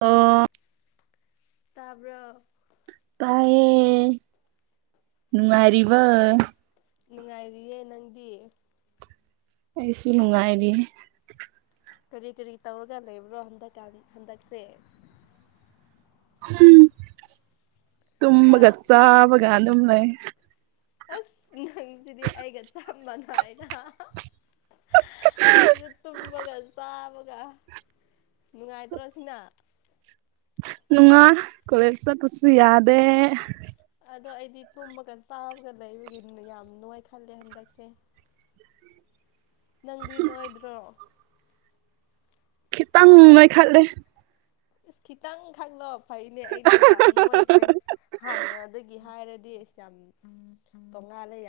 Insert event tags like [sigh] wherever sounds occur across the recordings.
ꯑ ꯇꯕ꯭ꯔ ꯄꯥꯏꯦ ꯅꯉꯔꯤꯕ ꯅꯨꯡꯉꯥꯏꯔꯤꯌꯦ ꯅꯪꯗꯤ ꯑꯩꯁꯨ ꯅꯨꯡꯉꯥꯏꯔꯤ ꯀꯔꯤ ꯀꯔꯤ ꯇꯧꯔꯒ ꯂꯩꯕ꯭ꯔꯣ ꯍꯟꯗ ꯍꯟꯗꯛꯁꯦ ꯍꯥ ꯇꯃꯒꯆꯥꯥꯕꯒ ꯑꯗꯨꯝ ꯂꯩ ꯑꯁ ꯅꯪꯁꯤꯗꯤ ꯑꯩꯒ ꯆꯝꯕꯅ ꯍꯥꯏꯅ ꯑꯩꯁꯨ ꯇꯨꯡꯃꯤ ꯒ ꯆ ꯒ ꯅꯨꯡꯉꯥꯏꯇ꯭ꯔꯣꯁꯤꯅ ꯅꯨꯡꯉ ꯀꯣꯂꯦꯜꯁ ꯈꯁꯤ ꯌꯥꯗꯦ ꯑꯗꯣ ꯑꯩꯗꯤ ꯇꯨꯝꯃꯒ ꯆꯥꯕꯒ ꯂꯩꯕꯒꯤ ꯌꯥꯝꯅꯣꯏ ꯈꯜꯂꯦ ꯍꯟꯗꯛꯁꯦ [unintelligible] ꯅꯪꯗꯤ ꯅꯣꯏꯗ꯭ꯔꯣ ꯈꯤꯇꯪ ꯉꯥꯏꯈꯠꯂꯦ ꯑꯁ ꯈꯤꯇꯪ ꯈꯜꯂꯣ ꯐꯩꯅꯦ ꯑꯩꯗꯤ ꯌꯥꯝ ꯅꯨꯡꯉꯥꯏꯈ꯭ꯔꯦ ꯍꯥꯟꯅꯗꯒꯤ ꯍꯥꯏꯔꯗꯤ ꯗꯤꯁꯝ ꯎꯝ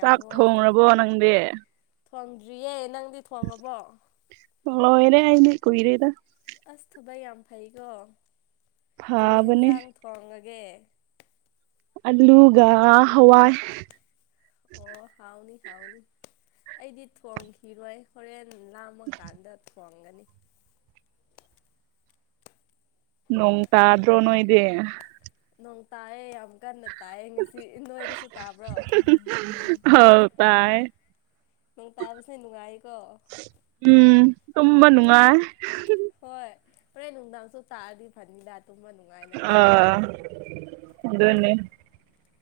ꯆꯥꯛ ꯊꯣꯡꯕꯣ ꯅꯪꯗꯤ ꯊꯣꯡꯗ꯭ꯔꯤꯌꯦ ꯅꯪꯗꯤ ꯊꯣꯉꯕꯣ ꯀꯣꯏ ꯔꯦꯗ ꯑꯁ ꯊꯕꯛ ꯌꯥꯝ ꯐꯩꯀꯣ ꯀꯔꯤ ꯐꯕꯅꯦ ꯍꯦꯟꯖꯥꯡ ꯊꯣꯡꯉꯒꯦ ꯑ ꯂꯨꯒ ꯍꯋꯥ ꯑꯣ ꯍꯥꯎꯥꯎꯅꯤ ꯍꯥꯎꯅꯤ ꯑꯩꯗꯤ ꯊꯣꯡ ꯈꯔꯣꯏ ꯍꯔꯦꯟ ꯂꯥꯝꯃ ꯀꯥꯟꯗ ꯊꯣꯡꯒꯅꯤ ꯅꯅꯨꯡ ꯇꯗ꯭ꯔꯣꯅꯣ ꯏꯦ ꯅꯣꯡ ꯇꯥꯏꯌꯦ ꯌꯥꯝ ꯀꯥꯟ ꯅ ꯇꯥꯏꯌꯦ ꯉꯁꯤ ꯅꯅꯁꯨ ꯇꯥꯕ꯭ꯔꯣ ꯑꯧ ꯇꯥꯏ ꯅꯪ ꯇꯥꯕꯁꯦ ꯅꯨꯡꯉꯥꯏꯀꯣ ꯇꯨꯝꯝꯕ ꯅꯨꯡꯉꯥꯏ ꯍꯣꯏ ꯎꯗꯥꯝꯁꯨꯣ ꯇꯥꯗꯤ ꯐꯃꯤ ꯂ ꯇꯨꯝꯃ ꯅꯨꯡꯉꯥꯏꯅꯕ ꯑꯗꯟꯅꯦ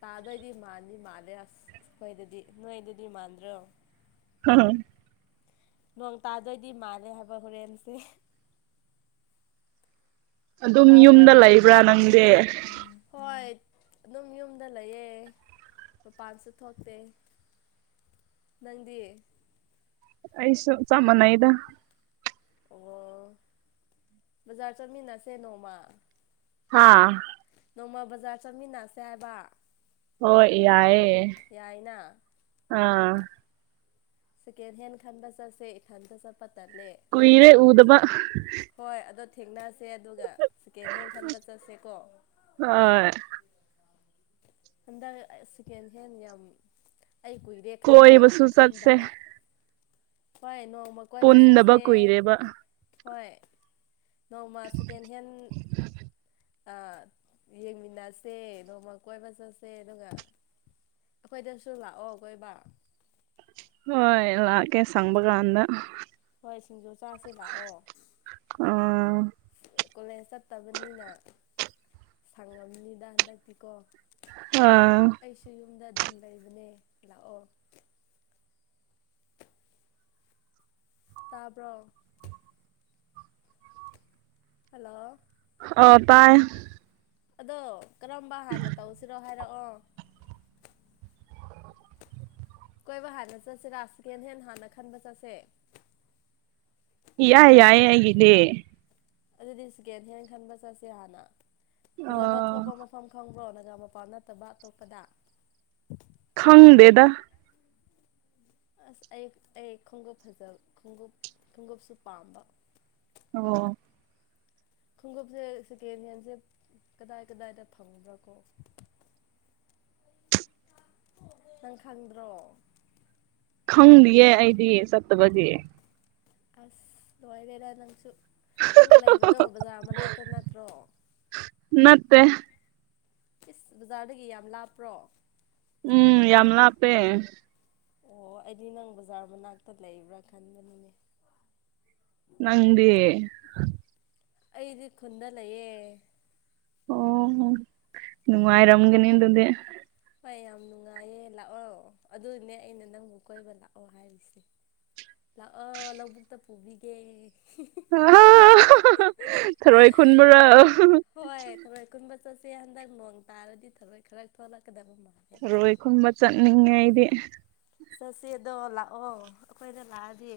ꯇꯥꯗꯗꯤ ꯃꯥꯥꯟꯅꯤ ꯃꯥꯂꯦ ꯑꯁ ꯀꯣꯏꯗꯗꯤ ꯅꯣꯏꯗꯗꯤ ꯃꯥꯟꯗ꯭ꯔꯣ ꯍ ꯅꯣꯡ ꯇꯥꯗꯣꯏꯗꯤ ꯃꯥꯜꯂꯦ ꯍꯥꯏꯕ ꯍꯣꯔꯦꯟꯁꯦ ꯑꯗꯨꯝ ꯇꯥꯕ꯭ꯔꯣ ꯌꯨꯝꯗ ꯂꯩꯕ꯭ꯔꯥ ꯅꯪꯗꯤ ꯍꯣꯏ ꯑꯗꯨꯝ ꯌꯨꯝꯗ ꯂꯩꯌꯦ ꯃꯄꯥꯟꯁꯨ ꯊꯣꯛꯇꯦ ꯃꯗꯤ ꯑꯩꯁꯣ ꯆꯃꯅ ꯏꯗ ꯑꯣ ꯕꯖꯥꯔ ꯆꯠꯃꯤꯟꯅꯁꯦ ꯅꯣꯡꯃ ꯑꯥ ꯅꯣꯡꯃ ꯕꯖꯥꯔ ꯆꯠꯃꯤꯟꯅꯁꯦ ꯍꯥꯏꯕ ꯑꯣ ꯌꯥꯑ ꯌꯥꯏꯅ ꯑꯥ ꯦꯟ ꯍꯦꯟ ꯈꯗ ꯆ ꯀꯏꯔꯦ ꯎꯗꯕ ꯍꯣꯏ ꯑꯗꯣ ꯊꯦꯡꯅꯁꯦ ꯑꯗꯨꯒ ꯁꯦꯀꯦꯟ ꯍꯦꯟ ꯈꯟꯕ ꯆꯠꯁꯦꯀꯣ ꯍꯣꯏ ꯑꯗꯀꯦꯟꯦ ꯌꯥꯝ ꯌꯥꯝ ꯑꯩ ꯀꯨꯏꯔꯦ ꯈꯟꯕ ꯀꯣꯏꯕꯁꯨ ꯆꯠꯁꯦ ꯈꯟꯗꯕ ꯍꯣꯏ ꯅꯣꯡ ꯄꯗꯕ ꯀꯨꯣꯏꯔꯦꯕ ꯍꯣꯏ ꯅꯣꯡꯃ ꯁꯦꯀꯦꯟ ꯍꯦꯟ ꯑꯥ ꯌꯦꯡꯃꯤꯟꯅꯁꯦ ꯅꯣꯡꯃ ꯀꯣꯏꯕ ꯆꯠꯁꯦ ꯑꯗꯨꯒ ꯑꯩꯈꯣꯏꯗꯁꯨ ꯂꯥꯛꯑꯣ ꯀꯣꯏꯕ ꯍ ꯏꯂꯀꯦ ꯁꯪꯕꯒꯥꯟꯗ ꯍꯣꯏ ꯁꯤꯡꯖꯨ ꯆꯥꯁꯦ ꯂꯥꯛꯑꯣ ꯑꯥ ꯀꯣꯂꯦꯖ ꯆꯠꯇꯕꯅꯤꯅ ꯁꯪꯉꯝꯅꯤꯗ ꯍꯟꯗꯛꯇꯤꯀꯣ ꯑꯥ ꯑꯩꯁꯨ ꯌꯨꯝꯗ ꯑꯗꯨꯝ ꯂꯩꯕꯅꯦ ꯂꯥꯛꯑꯣ ꯇꯥꯕ꯭ꯔꯣ ꯍꯜꯂꯣ ꯑ ꯇꯥꯏ ꯑꯗꯣ ꯀꯔꯝꯕ ꯍꯥꯟꯅ ꯇꯧꯁꯤꯔꯣ ꯍꯥꯏꯔꯛꯑꯣ ꯀꯣꯏꯕ ꯍꯥꯟꯅ ꯆꯠꯁꯤꯔꯥ ꯁꯦꯀꯦꯟ ꯍꯦꯟ ꯍꯥꯟꯅ ꯈꯟꯕ ꯆꯠꯁꯦ ꯌꯥꯏ ꯀꯣ ꯌꯥꯏ ꯍꯥꯏꯒꯅꯤꯦ ꯑꯗꯨꯗꯤ ꯁꯦꯀꯦꯟ ꯍꯦꯟ ꯈꯟꯕ ꯆꯠꯁꯦ ꯍꯥꯟꯅ ꯐꯖꯕ ꯑꯣ ꯊꯣꯛꯄ ꯃꯐꯝ ꯈꯪꯕ꯭ꯔꯣ ꯅ ꯒꯥ ꯃꯄꯥ ꯅꯠꯇꯕ ꯑꯇꯣꯞꯄꯗ ꯈꯪꯗꯦꯗ ꯑꯁ ꯑꯩ ꯑꯩ ꯈꯣꯡꯎꯞ ꯐꯖꯕ ꯈꯣꯡꯎꯞ ꯈꯣꯡꯎꯞꯁꯨ ꯄꯥꯝꯕ ꯑꯣ ꯈꯣꯡꯎꯞꯁꯦ ꯁꯦꯀꯦꯟ ꯍꯦꯟꯁꯦ ꯀꯗꯥꯏ ꯀꯗꯥꯏꯗ ꯐꯪꯕ꯭ꯔꯥ ꯀꯣ ꯅꯪ ꯈꯪꯗ꯭ꯔꯣ ꯈꯪꯗꯤꯌꯦ ꯑꯩꯗꯤ ꯆꯠꯇꯕꯒꯤ ꯑꯁ ꯂꯣꯏꯕꯦꯔ ꯅꯪꯁꯨ ꯅꯪ ꯂꯩꯕꯗꯣ ꯕꯖꯥꯔ ꯃꯅꯥꯛꯇ ꯅꯠꯇ꯭ꯔꯣ ꯃꯠꯇꯦ ꯏꯁ ꯕꯖꯥꯔꯗꯒꯤ ꯌꯥꯝ ꯂꯥꯞꯄ꯭ꯔꯣ ꯎꯝ ꯌꯥꯝꯂꯄꯦ ꯑꯣ ꯑꯩꯗꯤ ꯅꯪ ꯕꯖꯥꯔ ꯃꯅꯥꯛꯇ ꯂꯩꯕ꯭ꯔꯥ ꯈꯟꯕꯅꯤꯅꯦ ꯅꯪꯗꯦ ꯑꯩꯗꯤ ꯈꯨꯟꯗ ꯂꯩꯌꯦ ꯑꯣꯅꯨꯡꯥꯏꯔꯝꯒꯅꯤꯗꯦ ꯍꯣꯏ ꯌꯥꯝ ꯅꯨꯡꯉꯥꯏꯌꯦ ꯂꯥꯛꯑꯣ ꯑꯗꯨꯅꯦ ꯑꯩꯅ ꯅꯪꯕꯨ ꯀꯣꯏꯕ ꯂꯥꯛꯑꯣ ꯍꯥꯏꯔꯤꯁꯦ ꯂꯥꯛꯑꯣ ꯂꯧꯕꯨꯛꯇ ꯄꯨꯕꯤꯒꯦ ꯈꯔꯣꯏ ꯈꯨꯨꯟꯕ꯭ꯔꯥ ꯆꯦ ꯍꯟꯗꯛ ꯅꯣꯡ ꯇꯥꯔꯗꯤ ꯊꯕꯛ ꯈꯔꯛ ꯊꯣꯛꯂꯛꯀꯗꯕ ꯃꯥꯜꯂꯦ ꯆꯔꯣꯏꯒꯨꯝꯕ ꯆꯠꯅꯤꯡꯉꯦ ꯑꯩꯗꯤ ꯆꯠꯁꯦꯗꯣ ꯂꯥꯛꯑꯣ ꯑꯩꯈꯣꯏꯅ ꯂꯥꯛꯑꯗꯤ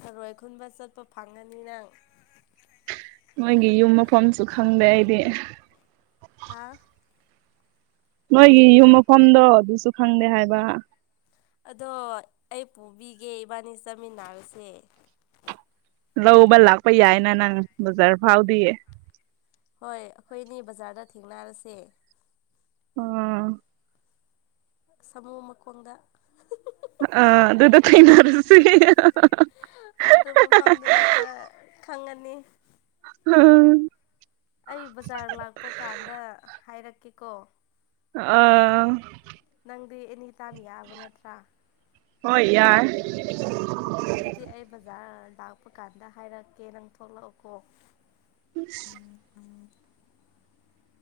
ꯊꯔꯣꯏ ꯈꯨꯟꯕ ꯆꯠꯄ ꯐꯪꯒꯅꯤ ꯃꯤꯔꯥꯡ ꯃꯣꯏꯒꯤ ꯌꯨꯝ ꯃꯐꯝꯁꯨ ꯈꯪꯗꯦ ꯑꯩꯗꯤ ꯍꯥ ꯅꯣꯏꯒꯤ ꯌꯨꯝ ꯃꯐꯝꯗꯣ ꯑꯗꯨꯁꯨ ꯈꯪꯗꯦ ꯍꯥꯏꯕ ꯑꯗꯣ ꯑꯩ ꯄꯨꯕꯤꯒꯦ ꯏꯕꯥꯅꯤ ꯆꯠꯃꯤꯟꯅꯔꯁꯦ ꯂꯧꯕ ꯂꯥꯛꯄ ꯌꯥꯏꯅ ꯅꯪ ꯕꯖꯥꯔ ꯐꯥꯎꯗꯤꯌꯦ ꯍꯣꯏ ꯑꯩꯈꯣꯏꯅꯤ ꯕꯖꯥꯔꯗ ꯊꯦꯡꯅꯔꯁꯦ ꯑꯝ ꯁꯃꯨꯍ ꯃꯀꯣꯟꯗ ꯑ ꯑꯗꯨꯗꯨꯗ ꯊꯅꯔꯁꯨꯒ ꯑꯗꯨ ꯃꯐꯝꯗꯨꯅ ꯈꯔ ꯈꯪꯉꯅꯤ ꯎꯝ ꯑꯩ ꯕꯖꯥꯔ ꯂꯥꯛꯄ ꯀꯥꯟꯗ ꯍꯥꯏꯔꯛꯀꯦꯀꯣ ꯑꯥ ꯅꯪꯗꯤ ꯑꯦꯅꯤ ꯇꯥꯏꯝ ꯌꯥꯕ ꯅꯠꯇ꯭ꯔꯥ ꯍꯣꯏ ꯌꯥꯔ ꯑꯗꯨꯗꯤ ꯑꯩ ꯕꯖꯥꯔ ꯂꯥꯛꯄ ꯀꯥꯟꯗ ꯍꯥꯏꯔꯛꯀꯦ ꯅꯪ ꯊꯣꯛꯂꯛꯑꯣꯀꯣ ꯍ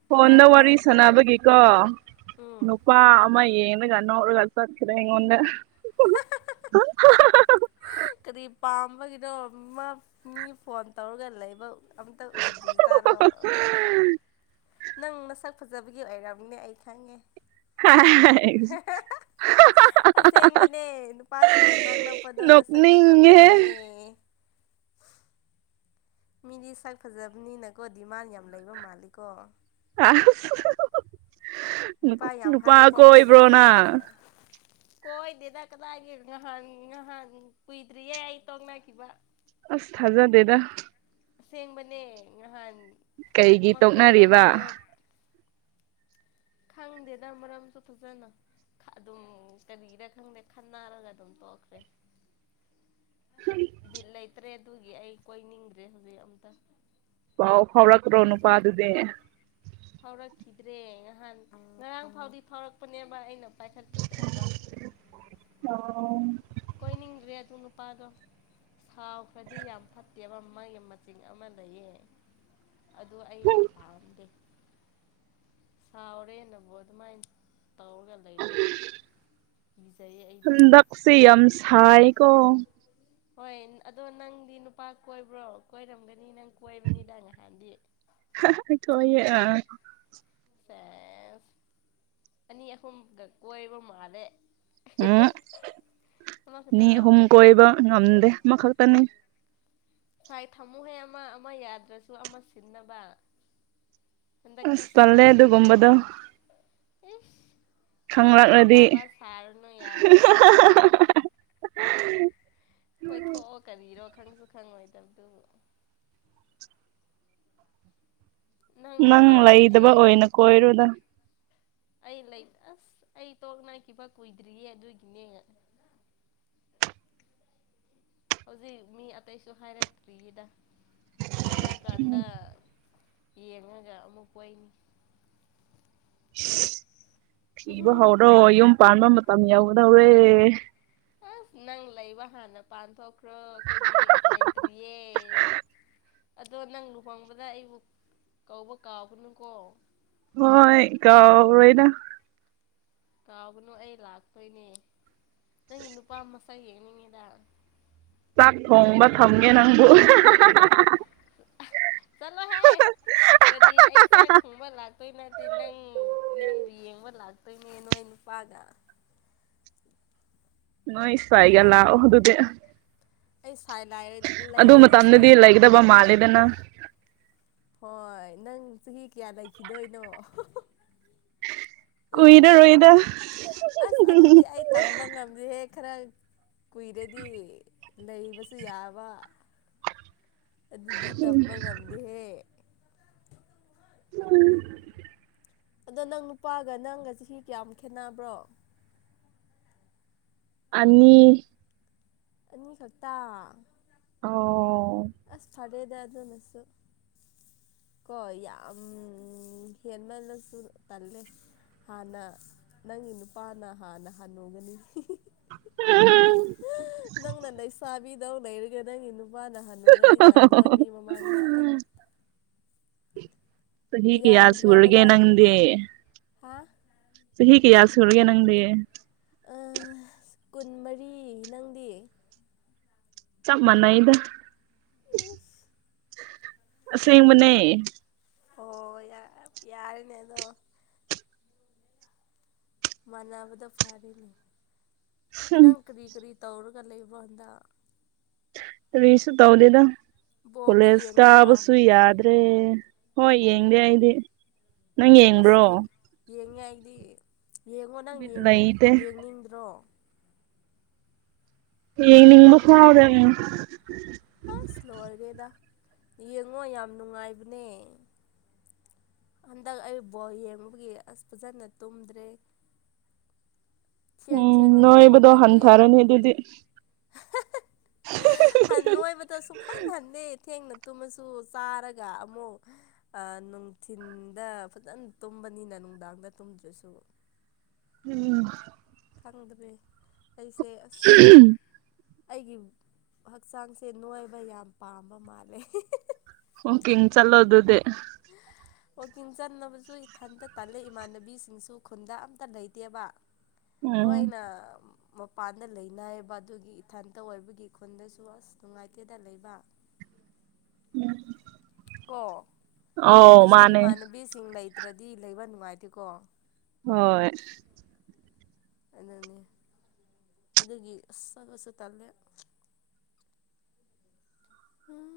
ꯐꯣꯟꯗ ꯇꯥꯕ꯭ꯔꯣ ꯋꯥꯔꯤ ꯁꯥꯟꯅꯕꯒꯤꯀꯣ ꯎꯝ ꯅꯨꯄꯥ ꯑꯃ ꯌꯦꯡꯉꯒꯥꯟ ꯏꯔ ꯀꯜꯁ ꯍꯥꯈꯤꯗ ꯍꯉꯣꯟꯗ ꯀꯔꯤ ꯄꯥꯝꯕꯒꯤꯅꯣ ꯃꯥ ꯃꯤ ꯐꯣꯟ ꯇꯧꯔꯒ ꯂꯩꯕ ꯑꯇ ꯎꯖꯤ ꯆꯂ ꯅꯪ ꯃꯁꯛ ꯐꯖꯕꯒꯤ ꯑꯣꯏꯔꯕꯅꯦ ꯑꯩ ꯈꯪꯉꯦ [inaudible] ꯑꯁꯦꯡꯕꯅꯦ ꯅꯨꯄꯥꯁꯤꯡꯅ ꯅꯣꯛ ꯅꯛꯄꯗꯣ ꯅꯁꯛ ꯅꯣꯛꯅꯤꯡꯉꯦꯍꯦ ꯐꯖꯕꯒꯤꯅꯦ ꯃꯤꯗꯤ ꯁꯛ ꯐꯖꯕꯅꯤꯅꯀꯣ ꯗꯤꯃꯥꯟ ꯌꯥꯝ ꯂꯩꯕ ꯃꯥꯜꯂꯤꯀꯣ ꯑꯁ ꯅꯨꯄꯥ ꯌꯥꯝ ꯍꯥꯏꯔꯛꯄ ꯃꯥꯜꯂꯦ ꯀꯣꯏꯕ꯭ꯔꯣ ꯍꯟꯗꯛꯁꯦ ꯅꯪ ꯀꯣꯏꯗꯦꯗ ꯀꯗꯥꯏꯒꯤ ꯉꯍꯥꯟ ꯉꯍꯥꯟ ꯀꯨꯏꯗ꯭ꯔꯤꯌꯦ ꯑꯩ ꯇꯣꯡꯅꯈꯤꯕ ꯑꯁ ꯊꯥꯖꯗꯦꯗ ꯑꯁꯦꯡꯕꯅꯦ ꯉꯍꯥꯟ ꯀꯩꯒꯤ ꯑꯃ ꯇꯣꯛꯅꯔꯤꯕ ꯀꯣꯏꯔꯝꯕꯗꯣ ꯈꯪꯗꯦꯗ ꯃꯔꯝꯁꯨ ꯐꯖꯅ ꯑꯗꯨꯝ ꯀꯔꯤꯔ ꯈꯪꯗꯦ ꯈꯟꯅꯔꯒ ꯑꯗꯨꯝ ꯇꯣꯛꯈ꯭ꯔꯦ [inaudible] [inaudible] ꯕꯤꯠ ꯂꯩꯇ꯭ꯔꯦ ꯑꯗꯨꯒꯤ ꯑꯩ ꯀꯣꯏꯅꯤꯡꯗ꯭ꯔꯦ ꯍꯧꯖꯤꯛ ꯑꯝꯇ ꯄꯥꯎ ꯐꯥꯎꯂꯛꯇ꯭ꯔꯣ ꯅꯄꯥꯗꯨꯗꯤ ꯐꯥꯎꯔꯛꯈꯤꯗ꯭ꯔꯦ ꯉꯍꯥꯟ ꯉꯔꯥꯡ ꯐꯥꯎꯗꯤ ꯐꯥꯎꯔꯛꯄꯅꯦꯕ ꯑꯩꯅ ꯄꯥꯏꯈꯠꯄꯤꯗ꯭ꯔꯕ ꯑꯣ ꯀꯣꯏꯅꯤꯡꯗꯦ ꯑꯗꯨ ꯄꯥꯥꯗꯣ ꯁꯥꯎꯈ꯭ꯔꯗꯤ ꯌꯥꯝ ꯐꯠꯇꯦꯕ ꯃꯥꯒꯤ ꯃꯆꯤꯡ ꯑꯃ ꯂꯩꯌꯦ ꯑꯗꯨ ꯑꯩ ꯌꯥꯝ ꯄꯥꯝꯗꯦ ꯁꯥꯎꯔꯦꯟꯅꯕꯣ ꯑꯗꯨꯃꯥꯢꯅ ꯑꯗꯨ ꯀꯤꯖꯩꯌꯦ ꯑꯩꯗꯤ ꯍꯗꯛꯁꯤ ꯌꯥꯝꯁꯥꯏ ꯀꯣ ꯍꯣꯏ ꯑꯗꯣ ꯅꯪꯗꯤ ꯅꯨꯄꯥ ꯀꯣꯏꯕ꯭ꯔꯣ ꯀꯣꯏꯔꯝꯒꯅꯤ ꯅꯪ ꯀꯏꯕꯅꯤꯗ ꯅꯍꯟꯗꯤ ꯑ ꯁꯦꯁ ꯑꯅꯤ ꯑꯍꯨꯝꯒ ꯀꯣꯢꯕ ꯃꯥꯂꯦ ꯎꯝ ꯅꯤ ꯑꯍꯨꯝ ꯑꯃꯈꯛꯇꯔꯣ ꯀꯣꯏꯕ ꯉꯝꯗꯦ ꯑꯃꯈꯛꯇꯅꯤ ꯉꯥꯏ ꯊꯃꯨꯍꯦ ꯑꯃ ꯑꯃ ꯌꯥꯗ꯭ꯔꯁꯨ ꯑꯃ ꯁꯤꯟꯅꯕ ꯍꯟꯗꯛꯇꯤ ꯑꯁ ꯁꯤ ꯇꯜꯂꯦ ꯉꯥꯛꯇꯪꯅꯦ ꯑꯗꯨꯒꯨꯝꯕꯗꯣ ꯀꯩꯅꯣ ꯏꯁ ꯌꯥꯝ ꯒ꯭ꯌꯥꯟ ꯈꯪꯂꯛꯂꯗꯤ ꯇꯥꯕ ꯁꯥꯔꯨꯅꯨ ꯌꯥꯔꯦ ꯍꯍꯍ ꯀꯣꯏ ꯊꯣꯛꯑꯣ ꯀꯕꯤꯔꯣ ꯈꯪꯁꯨ ꯈꯪ ꯑꯣꯏ ꯅꯪ ꯂꯩꯗꯕ ꯑꯣꯏꯅ ꯀꯣꯏꯔꯨꯗ ꯑꯩ ꯂꯩ ꯑꯁ ꯑꯩ ꯇꯣꯛꯅꯈꯤꯕ ꯀꯨꯏꯗ꯭ꯔꯤꯌꯦ ꯑꯗꯨꯒꯤꯅꯦ ꯍꯧꯖꯤꯛ ꯃꯤ ꯑꯇꯩꯁꯨ ꯍꯥꯏꯔꯛꯇ꯭ꯔꯤꯗ ꯍꯥꯏꯔꯛꯑꯀꯥꯟꯗ ꯌꯦꯡꯉꯒ ꯑꯃꯨꯛ ꯀꯣꯢꯅꯤ [inaudible] ꯊꯤꯕ ꯍꯧꯔꯣ ꯌꯨꯝ ꯄꯥꯟꯕ ꯃꯇꯝ ꯌꯧꯒꯗꯧꯔꯦ ꯑꯁ ꯅꯪ ꯂꯩꯕ ꯍꯥꯟꯅ ꯄꯥꯟ ꯊꯣꯛꯈ꯭ꯔꯣ ꯑꯩꯈꯣꯏꯗꯤ ꯂꯩꯇ꯭ꯔꯤꯌꯦ ꯑꯗꯣ ꯅꯪ ꯂꯨꯍꯣꯡꯕꯗ ꯑꯩꯕꯨ ꯀꯧꯕ ꯀꯥꯎꯕꯅꯨꯀꯣ ꯍꯣꯏ ꯀꯥꯎꯔꯣꯏꯗ ꯀꯥꯎꯒꯅꯨ ꯑꯩ ꯂꯥꯛꯇꯣꯏꯅꯦ ꯅꯪꯒꯤ ꯅꯨꯄꯥ ꯃꯆꯥ ꯌꯦꯡ ꯆꯥꯛ ꯊꯣꯡꯕ ꯊꯝꯒꯦ ꯅꯪꯕꯨ ꯆꯂꯣ ꯍ ꯀꯔꯤ ꯑꯩ ꯆꯥꯛ ꯊꯣꯡꯕ ꯂꯥꯛꯇꯣꯏ ꯅꯠꯇꯦ ꯅꯪ ꯅꯪꯕꯨ ꯌꯦꯡꯕ ꯂꯥꯛ ꯑꯩꯅꯦ ꯅꯣꯏ ꯅꯨꯄꯥꯒ ꯅꯣꯢ ꯁꯥꯢꯒ ꯂꯥꯛꯑꯣ ꯗꯨꯗꯦ ꯑꯩ ꯁꯥꯏ ꯑꯗꯨ ꯂꯩꯔꯗꯤ ꯁꯥꯏ ꯃꯇꯝꯗꯗꯤ ꯂꯩꯒꯗꯕ ꯃꯥꯜꯂꯦꯗꯅ ꯍꯣꯏ ꯅꯪ ꯆꯍꯤ ꯀꯌꯥ ꯂꯩꯈꯤꯗꯣꯏꯅꯣ ꯀꯨꯏꯔꯔꯣꯏꯗ ꯑꯁ ꯑꯗꯨꯗꯤ ꯑꯩ ꯇꯝꯕ ꯉꯝꯗꯦꯍꯦ ꯈꯔ ꯀꯨꯏꯔꯗꯤ ꯂꯩꯕꯁꯨ ꯌꯥꯕ ꯑꯗꯨꯗꯤ ꯇꯝꯕ ꯉꯝꯗꯦꯍꯦ ꯎꯝ ꯑꯗꯣ ꯅꯪ ꯅꯨꯄꯥꯒ ꯅꯪꯒ ꯆꯍꯤ ꯀꯌꯥꯝ ꯈꯦꯠꯅꯕ꯭ꯔꯣ ꯑꯅꯤ ꯑꯅꯤ ꯈꯛꯇ ꯑꯣ ꯑꯁ ꯐꯔꯦꯗꯥ ꯑꯗꯨ ꯅꯁꯨ ꯀꯣꯏ ꯌꯥꯝ ꯍꯦꯟꯃꯜꯂꯁꯨ ꯇꯜꯂꯦ ꯍꯥꯟꯅ ꯅꯪꯒꯤ ꯅꯨꯄꯥꯅ ꯍꯥꯟꯅ ꯍꯅꯨꯒꯅꯤ ꯎꯝꯝ ꯅꯪ ꯅ ꯂꯩꯁꯥꯕꯤꯗꯧ ꯂꯩꯔꯒ ꯅꯪꯒꯤ ꯅꯨꯄꯥꯅ ꯍꯅꯨꯔꯗꯤ ꯇꯟꯗ꯭ꯔ‌ꯣ ꯃꯤ ꯃꯃꯥꯡꯗ ꯆꯍꯤ ꯀꯌꯥ ꯁꯨꯔꯒꯦ ꯌꯥꯝꯗ꯭ꯔꯕꯗ ꯅꯪꯗꯤ ꯍꯥ ꯆꯍꯤ ꯀꯌꯥ ꯁꯨꯔꯒꯦ ꯅꯪꯗꯤ ꯀꯨꯟꯃꯔꯤ ꯅꯪꯗꯤ ꯆꯞ ꯃꯅꯩꯗ ꯏꯁ ꯑꯁꯦꯡꯕꯅꯦ ꯍ‌ꯣ ꯌꯥ ꯌꯥꯔꯅꯦ ꯑꯗꯣ ꯃꯥꯟꯅꯕꯗ‌ꯣ ꯐꯥꯔ‌ꯦꯅꯤ ꯍꯝ ꯅꯪ ꯀꯔꯤ ꯀꯔꯤ ꯇꯧꯔꯒ ꯂꯩꯕꯔ‌ꯣ ꯅꯪ ꯀꯔꯤꯁꯨ ꯇꯧꯗ‌ꯦꯗ ꯕꯣꯜꯗꯤ ꯀ‌ꯣꯂꯦꯖ ꯌꯦꯡꯗ꯭ꯔꯣ ꯀꯥꯕꯁꯨ ꯌꯥꯗ꯭ꯔꯦ ꯍꯣꯏ ꯑꯣ ꯌꯦꯡꯗꯦ ꯑꯩꯗꯤ ꯅꯪ ꯑꯁ ꯌꯦꯡꯕ꯭ꯔꯣ ꯌꯦꯡꯉꯦ ꯑꯩꯗꯤ ꯌꯦꯡꯉꯣ ꯅꯪ ꯕꯤꯠ ꯌ‌ꯦꯡ ꯂꯩꯇꯦ ꯌꯦꯡꯅꯤꯡꯗ꯭ꯔꯣ ꯌꯦꯅꯤꯡꯕ ꯐꯥꯎꯗ‌ꯦ ꯎꯝ ꯑꯁ ꯂꯣꯏꯔꯦꯗ ꯌꯦꯡꯉꯣ ꯌꯥꯝ ꯅꯨꯡꯉꯥꯏꯕꯅꯦ ꯍꯟꯗꯛ ꯑꯩ ꯕꯣꯜ ꯌꯦꯡꯕꯒꯤ ꯑꯁ ꯐꯖꯅ ꯇꯨꯝꯗ꯭ꯔꯦ ꯊꯦꯡ ꯎꯝ ꯊꯦꯡꯅꯁꯨ ꯅꯣꯏꯕꯗꯣ ꯍꯧꯒꯠꯂꯦ ꯍꯟꯊꯔꯅꯤ ꯑꯗꯨꯗꯤ [unintelligible] ꯅꯣꯏꯕꯗ‌ꯣ ꯁꯨꯡꯍꯟ ꯍꯟꯗꯦ ꯊꯦꯡꯅ ꯇꯨꯝꯃꯁꯨ ꯆꯥꯔꯒ ꯑꯃꯨꯛ ꯅꯨꯡꯊꯤꯟꯗ ꯐꯖꯅ ꯇꯨꯝꯕꯅꯤꯅꯅ ꯅꯨꯡꯗꯥꯡꯗ ꯇꯨꯝꯗ꯭ꯔꯁꯨ ꯎꯝ ꯈꯪꯗ꯭ꯔꯦ ꯑꯩꯁꯦ ꯑꯁ ꯑꯩꯒꯤ ꯍꯛꯆꯥꯡꯁꯦ ꯅꯣꯏꯕ ꯌꯥꯝ ꯄꯥꯝꯕ ꯃꯥꯜꯂꯦ ꯋꯥꯀꯤꯡ ꯆꯠꯂ‌ꯣ ꯑꯗꯨꯗꯤ ꯋꯥꯛꯀꯤꯡ ꯆꯠꯅꯕꯁꯨ ꯏꯊꯟꯇ ꯇꯜꯂꯦ ꯏꯃꯥꯟꯅꯕꯤꯁꯤꯡꯁꯨ ꯈꯨꯟꯗ ꯑꯝꯇ ꯂꯩꯇꯦꯕ ꯎꯝ ꯂ‌ꯣꯏꯅ ꯃꯄꯥꯟꯗ ꯂꯩꯅꯩꯑꯕ ꯑꯗꯨꯒꯤ ꯏꯊꯟꯇ ꯑꯣꯏꯕꯒꯤ ꯈꯨꯟꯗꯁꯨ ꯑꯁ ꯅꯨꯡꯉꯥꯏꯇꯦꯗ ꯂꯩꯕ ꯎꯝ ꯑꯣ ꯈꯨꯠꯅꯁꯨ ꯏꯃꯥꯟꯅꯕꯤꯁꯤꯡ ꯂꯩꯇ꯭ꯔꯗꯤ ꯂꯩꯕ ꯅꯨꯡꯉꯥꯏꯇꯦꯀꯣ ꯍꯣꯏ ꯑꯗꯨꯅꯤ ꯑꯗꯨꯒꯤ ꯑꯁ ꯆꯠꯄꯁꯨ ꯇꯜꯂꯦ ꯎꯝ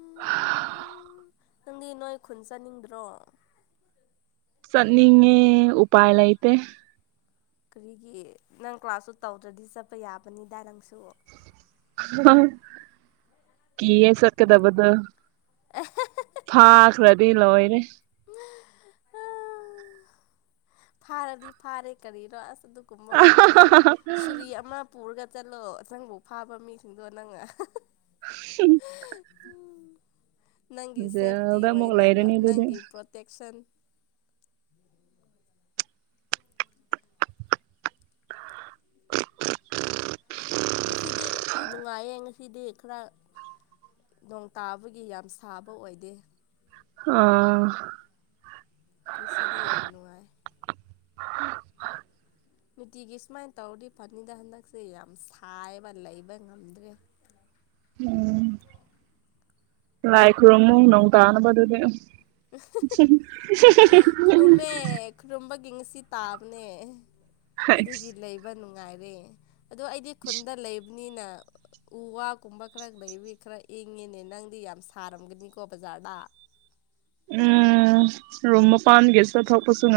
ꯅꯪꯗꯤ ꯅꯣꯏ ꯈꯨꯟ ꯆꯠꯅꯤꯡꯗ꯭ꯔꯣ ꯆꯠꯅꯤꯡꯉꯦ ꯎꯄꯥꯏ ꯂꯥꯏꯇ‌ꯦ ꯀꯔꯤꯒꯤ ꯅꯪ ꯀ꯭ꯂꯥꯁꯁꯨ ꯇꯧꯗ꯭ꯔꯗꯤ ꯆꯠꯄ ꯌꯥꯕꯅꯤꯗ ꯅꯪꯁꯨ ꯀꯤꯌ‌ꯦ ꯆꯠꯀꯗꯕꯗꯨ ꯐꯥꯈꯔꯗꯤ ꯂ‌ꯣꯏꯔ‌ꯦ ꯐꯥꯔꯗꯤ ꯐꯥꯔꯦ ꯀꯔꯤꯅꯣ ꯑꯁ ꯑꯗꯨꯒꯨꯝꯕꯒ ꯄꯤꯌꯨ ꯁꯨꯔꯤ ꯑꯃ ꯄꯨꯔꯒ ꯆꯠꯂꯣ ꯑꯁꯪꯐꯧ ꯐꯥꯕ ꯃꯤꯁꯤꯡꯗꯣ ꯅꯪ ꯎ [unintelligible] ꯅꯪꯒꯤ ꯁꯦꯞꯇꯤ ꯑꯣꯏꯅꯕ ꯂꯩꯔꯅꯤ ꯑꯗꯨꯗꯤ ꯅꯪꯒꯤ ꯄ꯭ꯔꯣꯇꯦꯛꯁꯟ ꯉꯁꯤꯗꯤ ꯅꯨꯡꯉꯥꯏꯌꯦ ꯉꯁꯤꯗꯤ ꯈꯔ ꯅꯣꯡ ꯇꯥꯕꯒꯤ ꯌꯥꯝ ꯁꯥꯕ ꯑꯣꯏꯗꯦ ꯑꯥ ꯉꯁꯤꯗꯤ ꯌꯥꯝ ꯅꯨꯡꯉꯥꯏ ꯅꯨꯡꯇꯤꯒꯤ ꯁꯨꯃꯥꯏꯅ ꯇꯧꯔꯗꯤ ꯐꯅꯤꯗ ꯍꯟꯗꯛꯁꯦ ꯌꯥꯝ ꯁꯥꯏꯕ ꯂꯩꯕ ꯉꯝꯗ꯭ꯔꯦ ꯎꯝ ꯂꯥꯏ ꯈꯨꯔꯨꯝꯃꯨ ꯅꯣꯡ ꯇꯥꯅꯕ ꯑꯗꯨꯗꯤ [inaudible] ꯤꯡꯁꯤ ꯇꯥꯕꯅꯦ ꯍꯩꯁ ꯑꯗꯨꯒꯤ ꯂꯩꯕ ꯅꯨꯡꯉꯥꯏꯔꯦ ꯑꯗꯣ ꯑꯩꯗꯤ ꯈꯨꯟꯗ ꯂꯩꯕꯅꯤꯅ ꯎ ꯋꯥꯒꯨꯝꯕ ꯈꯔ ꯂꯩꯕꯤ ꯈꯔ ꯏꯪꯉꯤꯅꯦ ꯅꯪꯗꯤ ꯌꯥꯝ ꯁꯥꯔꯝꯒꯅꯤꯀꯣ ꯕꯖꯥꯔꯗ ꯎꯝ ꯔꯨꯝ ꯃꯄꯥꯟꯒꯤꯁꯨ ꯊꯣꯛꯄꯁꯨ ꯉꯝ